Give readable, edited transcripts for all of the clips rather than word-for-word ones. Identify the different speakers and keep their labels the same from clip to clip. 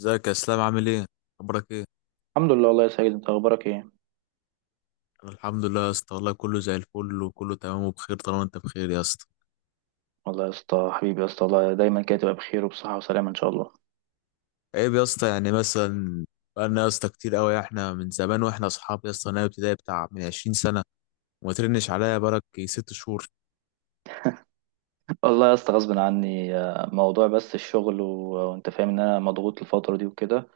Speaker 1: ازيك يا اسلام، عامل ايه؟ اخبارك ايه؟
Speaker 2: الحمد لله والله يا سيد، انت اخبارك ايه؟
Speaker 1: أنا الحمد لله يا اسطى، والله كله زي الفل وكله تمام وبخير طالما انت بخير يا اسطى.
Speaker 2: والله يا اسطى، حبيبي يا اسطى، والله دايما كده تبقى بخير وبصحه وسلامه ان شاء الله.
Speaker 1: عيب يا اسطى، يعني مثلا بقالنا يا اسطى كتير قوي، احنا من زمان واحنا اصحاب يا اسطى من أيام ابتدائي بتاع من 20 سنه، وما ترنش عليا بقالك ست شهور.
Speaker 2: والله يا اسطى غصب عني، موضوع بس الشغل وانت فاهم ان انا مضغوط الفتره دي وكده.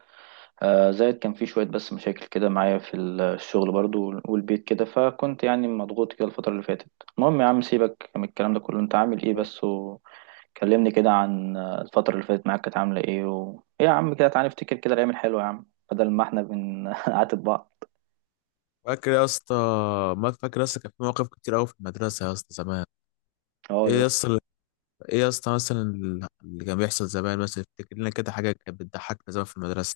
Speaker 2: زائد كان في شويه بس مشاكل كده معايا في الشغل برضو والبيت كده، فكنت يعني مضغوط كده الفتره اللي فاتت. المهم يا عم، سيبك من الكلام ده كله، انت عامل ايه بس؟ وكلمني كده عن الفتره اللي فاتت معاك، كانت عامله ايه ايه يا عم؟ كده تعالى نفتكر كده الايام الحلوه يا عم، بدل ما احنا بنعاتب بعض.
Speaker 1: فاكر يا اسطى؟ ما فاكر يا اسطى كان في مواقف كتير قوي في المدرسه يا اسطى زمان؟
Speaker 2: اه
Speaker 1: ايه
Speaker 2: يا
Speaker 1: يا
Speaker 2: اسطى.
Speaker 1: اسطى؟ ايه يا اسطى مثلا اللي كان بيحصل زمان؟ مثلا افتكر لنا كده حاجه كانت بتضحكنا زمان في المدرسه.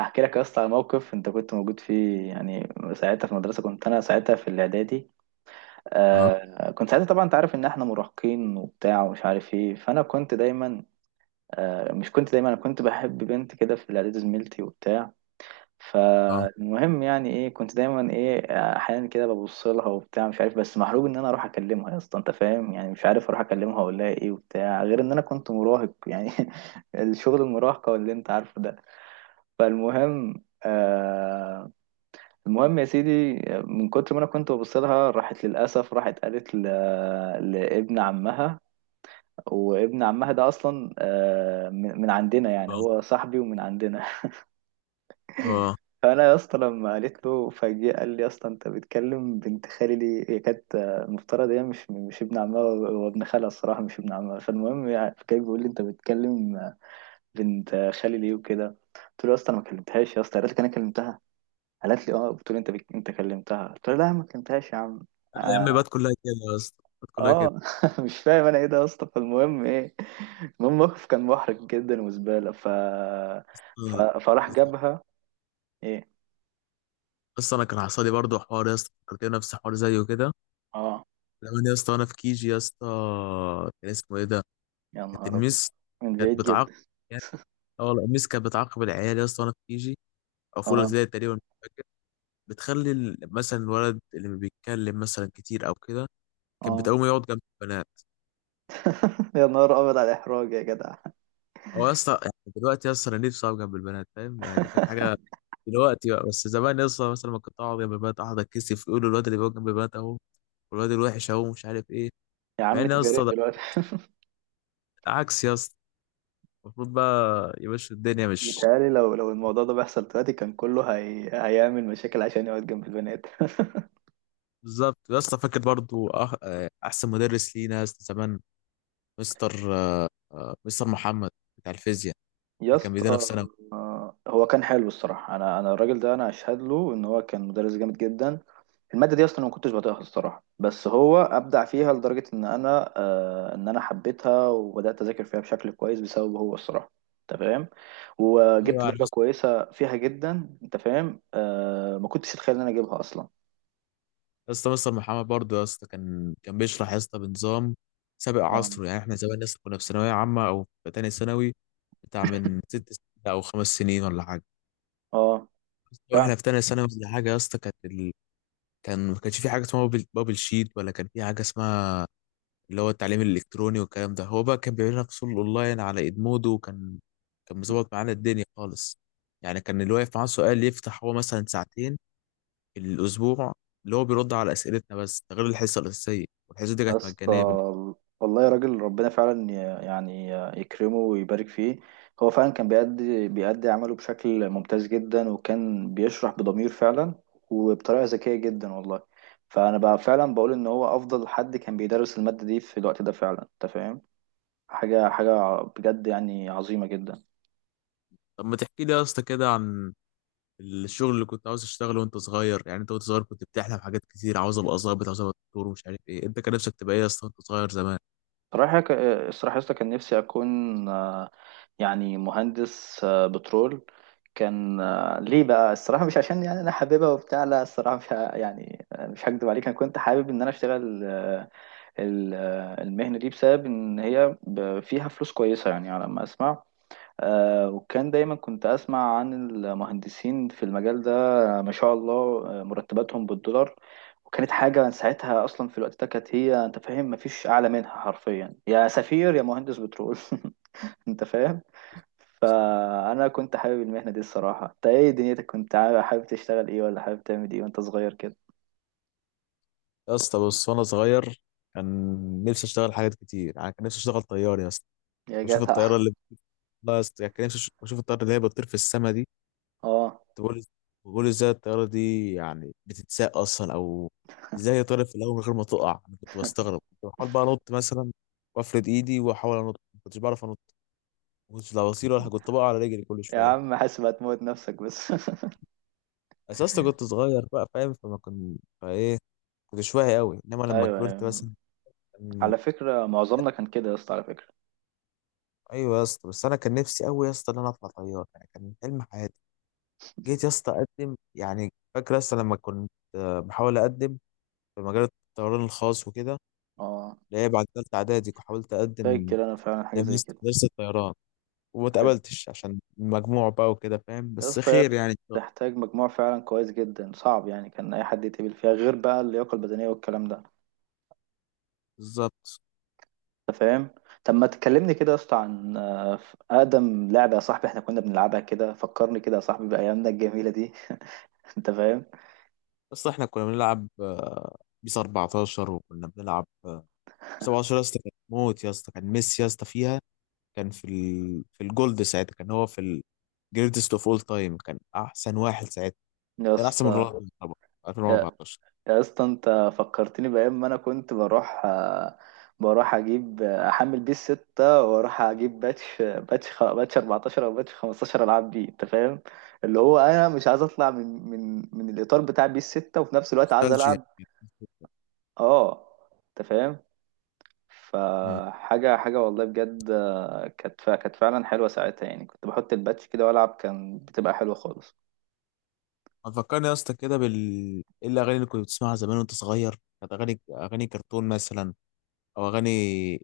Speaker 2: احكي لك يا اسطى على موقف انت كنت موجود فيه يعني. ساعتها في المدرسه، كنت انا ساعتها في الاعدادي.
Speaker 1: اه،
Speaker 2: كنت ساعتها طبعا انت عارف ان احنا مراهقين وبتاع ومش عارف ايه، فانا كنت دايما، آه مش كنت دايما انا كنت بحب بنت كده في الاعدادي، زميلتي وبتاع.
Speaker 1: اه،
Speaker 2: فالمهم يعني ايه، كنت دايما ايه، احيانا كده ببص لها وبتاع، مش عارف، بس محروق ان انا اروح اكلمها. يا اسطى انت فاهم يعني، مش عارف اروح اكلمها اقول لها ايه وبتاع، غير ان انا كنت مراهق يعني. الشغل المراهقه واللي انت عارفه ده. فالمهم. المهم يا سيدي، من كتر ما انا كنت ببص لها راحت، للاسف راحت قالت لابن عمها. وابن عمها ده اصلا من عندنا، يعني
Speaker 1: اه،
Speaker 2: هو صاحبي ومن عندنا.
Speaker 1: اه،
Speaker 2: فانا يا اسطى لما قالت له، فجأة قال لي: يا اسطى، انت بتكلم بنت خالي ليه؟ هي كانت، المفترض، هي مش ابن عمها، هو ابن خالها الصراحه، مش ابن عمها. فالمهم، يعني كان بيقول لي: انت بتكلم بنت خالي ليه وكده. قلت له: يا اسطى انا ما كلمتهاش. يا اسطى قالت لك انا كلمتها؟ قالت لي: اه، بتقول انت انت كلمتها. قلت لها: لا ما كلمتهاش يا عم.
Speaker 1: ايام
Speaker 2: اه.
Speaker 1: بات كلها كده يا اسطى، بات كلها كده.
Speaker 2: آه. مش فاهم انا ايه ده يا اسطى. فالمهم ايه، المهم الموقف كان محرج جدا وزباله، ف... ف...
Speaker 1: آه،
Speaker 2: فراح
Speaker 1: بالظبط.
Speaker 2: جابها. ايه.
Speaker 1: بس انا كان حصل لي برضه حوار يا اسطى، فكرتني نفس حوار زيه كده
Speaker 2: اه
Speaker 1: زمان يا اسطى، وانا في كيجي يا اسطى. كان اسمه ايه ده؟
Speaker 2: يا
Speaker 1: كانت
Speaker 2: نهار ابيض.
Speaker 1: الميس
Speaker 2: من
Speaker 1: كانت
Speaker 2: بعيد
Speaker 1: بتعاقب،
Speaker 2: جدا.
Speaker 1: يعني اه والله الميس كانت بتعاقب العيال يا اسطى وانا في كيجي، او في اولى
Speaker 2: اه.
Speaker 1: ابتدائي تقريبا، مش فاكر. بتخلي مثلا الولد اللي ما بيتكلم مثلا كتير او كده كانت بتقوم
Speaker 2: اه.
Speaker 1: يقعد جنب البنات.
Speaker 2: يا نهار ابيض على الاحراج يا جدع!
Speaker 1: او يا اسطى يعني دلوقتي يا اسطى انا نفسي اقعد جنب البنات، فاهم يعني؟ دي كانت حاجه دلوقتي بقى، بس زمان يا اسطى مثلا ما كنت اقعد جنب البنات، اقعد اتكسف، يقولوا الواد اللي بيقعد جنب البنات اهو، والواد الوحش اهو مش عارف ايه.
Speaker 2: يا
Speaker 1: مع
Speaker 2: عم
Speaker 1: ان يا
Speaker 2: طب يا ريت
Speaker 1: اسطى ده
Speaker 2: دلوقتي.
Speaker 1: عكس يا اسطى، المفروض بقى يا باشا الدنيا مش...
Speaker 2: بيتهيألي لو الموضوع ده بيحصل دلوقتي، كان كله هيعمل مشاكل عشان يقعد جنب البنات.
Speaker 1: بالظبط يا اسطى. فاكر برضو أح... آه، احسن مدرس لينا يا اسطى زمان؟ مستر مستر محمد بتاع الفيزياء
Speaker 2: يا
Speaker 1: اللي كان بيدينا في
Speaker 2: اسطى،
Speaker 1: ثانوي.
Speaker 2: هو كان حلو الصراحه، انا الراجل ده انا اشهد له ان هو كان مدرس جامد جدا. الماده دي اصلا أنا ما كنتش بطيقها الصراحه، بس هو ابدع فيها لدرجه ان انا، ان انا حبيتها وبدات اذاكر فيها بشكل كويس بسببه هو الصراحه، انت فاهم.
Speaker 1: ايوه
Speaker 2: وجبت
Speaker 1: يعني
Speaker 2: درجه
Speaker 1: يا
Speaker 2: كويسه فيها جدا، انت فاهم. ما كنتش اتخيل ان انا اجيبها اصلا.
Speaker 1: اسطى، مستر محمد برضو يا اسطى كان بيشرح يا اسطى بنظام سابق
Speaker 2: اه.
Speaker 1: عصره. يعني احنا زمان يا اسطى كنا في ثانويه عامه او في تانية ثانوي بتاع من ست سنين او خمس سنين ولا حاجه.
Speaker 2: اه فعلا
Speaker 1: واحنا في تانية ثانوي ولا حاجه يا اسطى كان ما كانش في حاجه اسمها بابل, شيت، ولا كان في حاجه اسمها اللي هو التعليم الإلكتروني والكلام ده. هو بقى كان بيعمل لنا فصول أونلاين على إدمودو، وكان مظبط معانا الدنيا خالص. يعني كان اللي واقف معاه سؤال يفتح هو مثلا ساعتين في الأسبوع اللي هو بيرد على أسئلتنا، بس ده غير الحصة الأساسية، والحصة دي
Speaker 2: يا
Speaker 1: كانت
Speaker 2: اسطى.
Speaker 1: مجانية
Speaker 2: والله يا راجل ربنا فعلا يعني يكرمه ويبارك فيه. هو فعلا كان بيأدي عمله بشكل ممتاز جدا، وكان بيشرح بضمير فعلا، وبطريقة ذكية جدا والله. فأنا بقى فعلا بقول إن هو أفضل حد كان بيدرس المادة دي في الوقت ده فعلا، أنت فاهم، حاجة حاجة بجد يعني عظيمة جدا.
Speaker 1: طب ما تحكي لي يا اسطى كده عن الشغل اللي كنت عاوز تشتغله وأنت صغير؟ يعني أنت وأنت صغير كنت بتحلم حاجات كتير، عاوز أبقى ظابط، عاوز أبقى دكتور، ومش عارف إيه. أنت كان نفسك تبقى إيه يا اسطى وأنت صغير زمان؟
Speaker 2: صراحة ك- الصراحة يا اسطى كان نفسي أكون يعني مهندس بترول. كان، ليه بقى؟ الصراحة مش عشان يعني أنا حاببها وبتاع، لا، الصراحة مش يعني، مش هكدب عليك، أنا كنت حابب إن أنا أشتغل، المهنة دي، بسبب إن هي فيها فلوس كويسة يعني، على ما أسمع. وكان دايما كنت أسمع عن المهندسين في المجال ده، ما شاء الله، مرتباتهم بالدولار، وكانت حاجة ساعتها أصلا. في الوقت ده كانت، هي، أنت فاهم، مفيش أعلى منها حرفيا، يا سفير يا مهندس بترول! أنت فاهم. فانا كنت حابب المهنه دي الصراحه. انت ايه دنيتك، كنت حابب تشتغل ايه، ولا حابب تعمل ايه وانت صغير كده؟
Speaker 1: يا اسطى بص، وأنا صغير كان نفسي أشتغل حاجات كتير. يعني كان نفسي أشتغل طيار يا اسطى،
Speaker 2: يا
Speaker 1: بشوف
Speaker 2: جدع.
Speaker 1: الطياره اللي... والله يا اسطى يعني كان نفسي اشوف الطياره اللي هي بتطير في السما دي.
Speaker 2: اه
Speaker 1: بقول، بقول ازاي الطياره دي يعني بتتساق اصلا، او ازاي هي طارت في الاول من غير ما تقع. انا كنت بستغرب، كنت بحاول بقى انط مثلا وافرد ايدي واحاول انط، ما كنتش بعرف انط. ما كنتش لا بطير ولا كنت بقع على رجلي كل
Speaker 2: يا
Speaker 1: شويه.
Speaker 2: عم حاسب هتموت نفسك بس.
Speaker 1: اساسا كنت صغير بقى، فاهم؟ فما كنت فايه، كنتش واعي قوي، انما لما
Speaker 2: ايوه،
Speaker 1: كبرت
Speaker 2: أيوة.
Speaker 1: مثلا كان-
Speaker 2: على فكره معظمنا كان كده يا اسطى، على فكره.
Speaker 1: ايوه يا اسطى، بس انا كان نفسي قوي يا اسطى ان انا اطلع طيار، يعني كان حلم حياتي. جيت يا اسطى اقدم، يعني فاكر يا اسطى لما كنت بحاول اقدم في مجال الطيران الخاص وكده.
Speaker 2: اه،
Speaker 1: اللي هي بعد تالتة إعدادي حاولت أقدم
Speaker 2: فاكر انا فعلا حاجه زي كده.
Speaker 1: مدرسة الطيران، وما
Speaker 2: حلو.
Speaker 1: اتقبلتش عشان المجموع بقى وكده فاهم،
Speaker 2: يا
Speaker 1: بس
Speaker 2: اسطى هي
Speaker 1: خير يعني إن شاء الله.
Speaker 2: بتحتاج مجموع فعلا كويس جدا، صعب يعني كان اي حد يتقبل فيها، غير بقى اللياقه البدنيه والكلام ده،
Speaker 1: بالظبط.
Speaker 2: انت فاهم. طب ما تكلمني كده يا اسطى عن اقدم لعبه يا صاحبي احنا كنا بنلعبها، كده فكرني كده يا صاحبي بايامنا الجميله دي. انت فاهم.
Speaker 1: بس إحنا كنا بنلعب بيس 14، وكنا بنلعب 17، يا اسطى كان موت يا اسطى، كان ميسي يا اسطى فيها. في الجولد ساعتها، كان هو في الجريتست اوف اول تايم، كان أحسن واحد ساعتها،
Speaker 2: يا
Speaker 1: كان أحسن من
Speaker 2: اسطى
Speaker 1: رونالدو طبعا.
Speaker 2: يا
Speaker 1: 2014،
Speaker 2: يا اسطى انت فكرتني بايام ما انا كنت بروح اجيب آه، احمل بيه الستة، واروح اجيب باتش 14 او باتش 15، العاب بيه، انت فاهم. اللي هو انا مش عايز اطلع من الاطار بتاع بيه الستة، وفي نفس الوقت عايز
Speaker 1: نوستالجيا.
Speaker 2: العب. اه، انت فاهم. فحاجة حاجة والله بجد، كانت فعلا حلوة ساعتها يعني، كنت بحط الباتش كده وألعب، كان بتبقى حلوة خالص.
Speaker 1: هتفكرني يا اسطى كده ايه الاغاني اللي كنت بتسمعها زمان وانت صغير؟ كانت اغاني، اغاني كرتون مثلا، او اغاني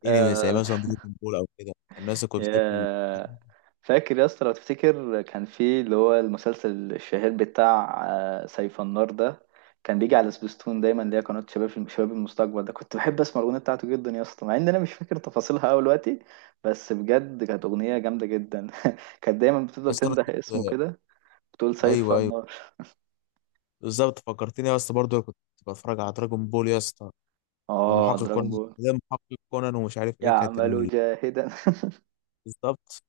Speaker 1: انمي زي
Speaker 2: آه،
Speaker 1: مثلا دراجون بول او كده؟ الناس اللي كنت بتحب
Speaker 2: يا فاكر يا اسطى؟ لو تفتكر كان في اللي هو المسلسل الشهير بتاع سيف النار ده، كان بيجي على سبيستون دايما، اللي هي قناة شباب المستقبل ده. كنت بحب اسمع الأغنية بتاعته جدا يا اسطى، مع ان انا مش فاكر تفاصيلها قوي دلوقتي، بس بجد كانت أغنية جامدة جدا. كانت دايما بتفضل
Speaker 1: بس انا
Speaker 2: تنده اسمه
Speaker 1: كنت...
Speaker 2: كده، بتقول: سيف
Speaker 1: ايوه ايوه،
Speaker 2: النار.
Speaker 1: بالظبط. فكرتني يا اسطى برضه كنت بتفرج على دراجون بول يا اسطى،
Speaker 2: اه،
Speaker 1: ومحقق
Speaker 2: دراجون
Speaker 1: كونان
Speaker 2: بول.
Speaker 1: ده، محقق كونان ومش عارف ايه كانت
Speaker 2: يعمل جاهدا.
Speaker 1: بالظبط.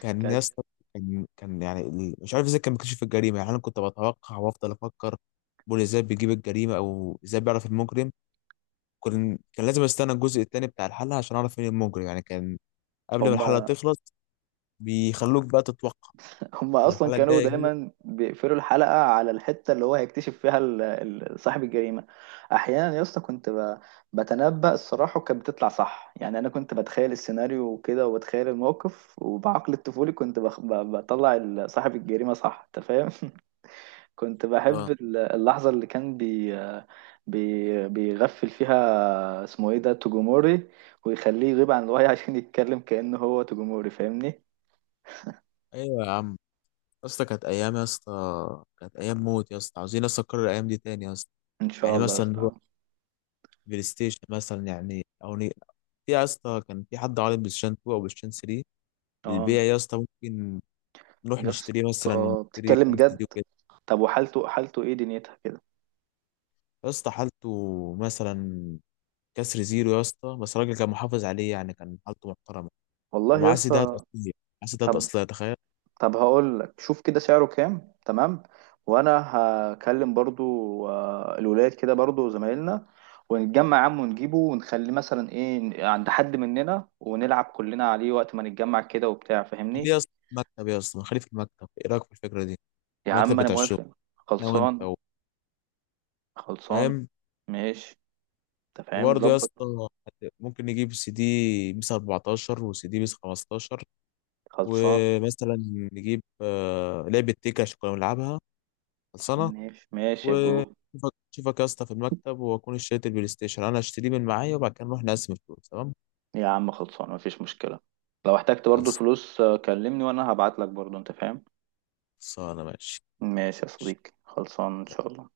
Speaker 1: كان يا
Speaker 2: كان
Speaker 1: اسطى، كان يعني مش عارف ازاي كان بيكتشف الجريمه. يعني انا كنت بتوقع وافضل افكر بول ازاي بيجيب الجريمه او ازاي بيعرف المجرم. كان لازم استنى الجزء التاني بتاع الحلقة عشان اعرف مين المجرم، يعني كان قبل ما الحلقة
Speaker 2: هما
Speaker 1: تخلص بيخلوك بقى تتوقع،
Speaker 2: هما
Speaker 1: تقول
Speaker 2: اصلا
Speaker 1: الحلقة
Speaker 2: كانوا
Speaker 1: الجاية جاية.
Speaker 2: دايما بيقفلوا الحلقه على الحته اللي هو هيكتشف فيها صاحب الجريمه. احيانا يا اسطى كنت بتنبأ الصراحه، وكانت بتطلع صح. يعني انا كنت بتخيل السيناريو وكده، وبتخيل الموقف، وبعقل الطفولي كنت بطلع صاحب الجريمه صح، انت فاهم. كنت
Speaker 1: اه
Speaker 2: بحب اللحظة اللي كان بي بي بيغفل فيها، اسمه ايه ده، توجوموري، ويخليه يغيب عن الوعي. عشان يتكلم كأنه هو توجوموري، فاهمني.
Speaker 1: ايوه يا عم، يا اسطى كانت ايام يا اسطى، كانت ايام موت يا اسطى، عاوزين اصلا نكرر الايام دي تاني يا اسطى.
Speaker 2: ان شاء
Speaker 1: يعني
Speaker 2: الله يا
Speaker 1: مثلا هو
Speaker 2: اسطى.
Speaker 1: بلاي ستيشن مثلا يعني او في يا اسطى كان في حد عارض بلاي ستيشن 2 او بلاي ستيشن 3
Speaker 2: اه
Speaker 1: للبيع يا اسطى، ممكن نروح
Speaker 2: يا
Speaker 1: نشتريه مثلا
Speaker 2: اسطى،
Speaker 1: ونشتري
Speaker 2: بتتكلم
Speaker 1: كام سي
Speaker 2: بجد؟
Speaker 1: دي وكده؟
Speaker 2: طب، وحالته، حالته ايه دنيتها كده؟
Speaker 1: يا اسطى حالته مثلا كسر زيرو يا اسطى، بس الراجل كان محافظ عليه، يعني كان حالته محترمة.
Speaker 2: والله يا
Speaker 1: ومعاه سيدات
Speaker 2: اسطى.
Speaker 1: اصليه، معاه سيدات
Speaker 2: طب
Speaker 1: اصليه، تخيل!
Speaker 2: طب هقول لك، شوف كده سعره كام، تمام؟ وانا هكلم برضو الولاد كده، برضو زمايلنا، ونتجمع يا عم ونجيبه، ونخليه مثلا ايه عند حد مننا، ونلعب كلنا عليه وقت ما نتجمع كده وبتاع، فاهمني.
Speaker 1: خليه يا اسطى في المكتب يا اسطى، خليه في المكتب، ايه رايك في الفكره دي؟
Speaker 2: يا
Speaker 1: المكتب
Speaker 2: عم انا
Speaker 1: بتاع الشغل،
Speaker 2: موافق.
Speaker 1: انا وانت
Speaker 2: خلصان. خلصان.
Speaker 1: فاهم؟
Speaker 2: ماشي. انت فاهم،
Speaker 1: وبرضه يا
Speaker 2: ظبط.
Speaker 1: اسطى ممكن نجيب سي دي بيس 14 وسي دي بيس 15،
Speaker 2: خلصان.
Speaker 1: ومثلا نجيب لعبه تيكا عشان كنا بنلعبها، خلصانه.
Speaker 2: ماشي. ماشي يا برو.
Speaker 1: وشوفك شوفك يا اسطى في المكتب، واكون اشتريت البلاي ستيشن، انا اشتريه من معايا وبعد كده نروح نقسم الفلوس، تمام؟
Speaker 2: يا عم خلصان، مفيش مشكلة. لو احتجت برضو
Speaker 1: خلص،
Speaker 2: الفلوس، كلمني وانا هبعت لك برضو، انت فاهم.
Speaker 1: خلصانه، ماشي،
Speaker 2: ماشي يا
Speaker 1: ماشي
Speaker 2: صديقي، خلصان ان شاء الله.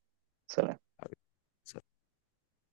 Speaker 2: سلام.
Speaker 1: حبيبي.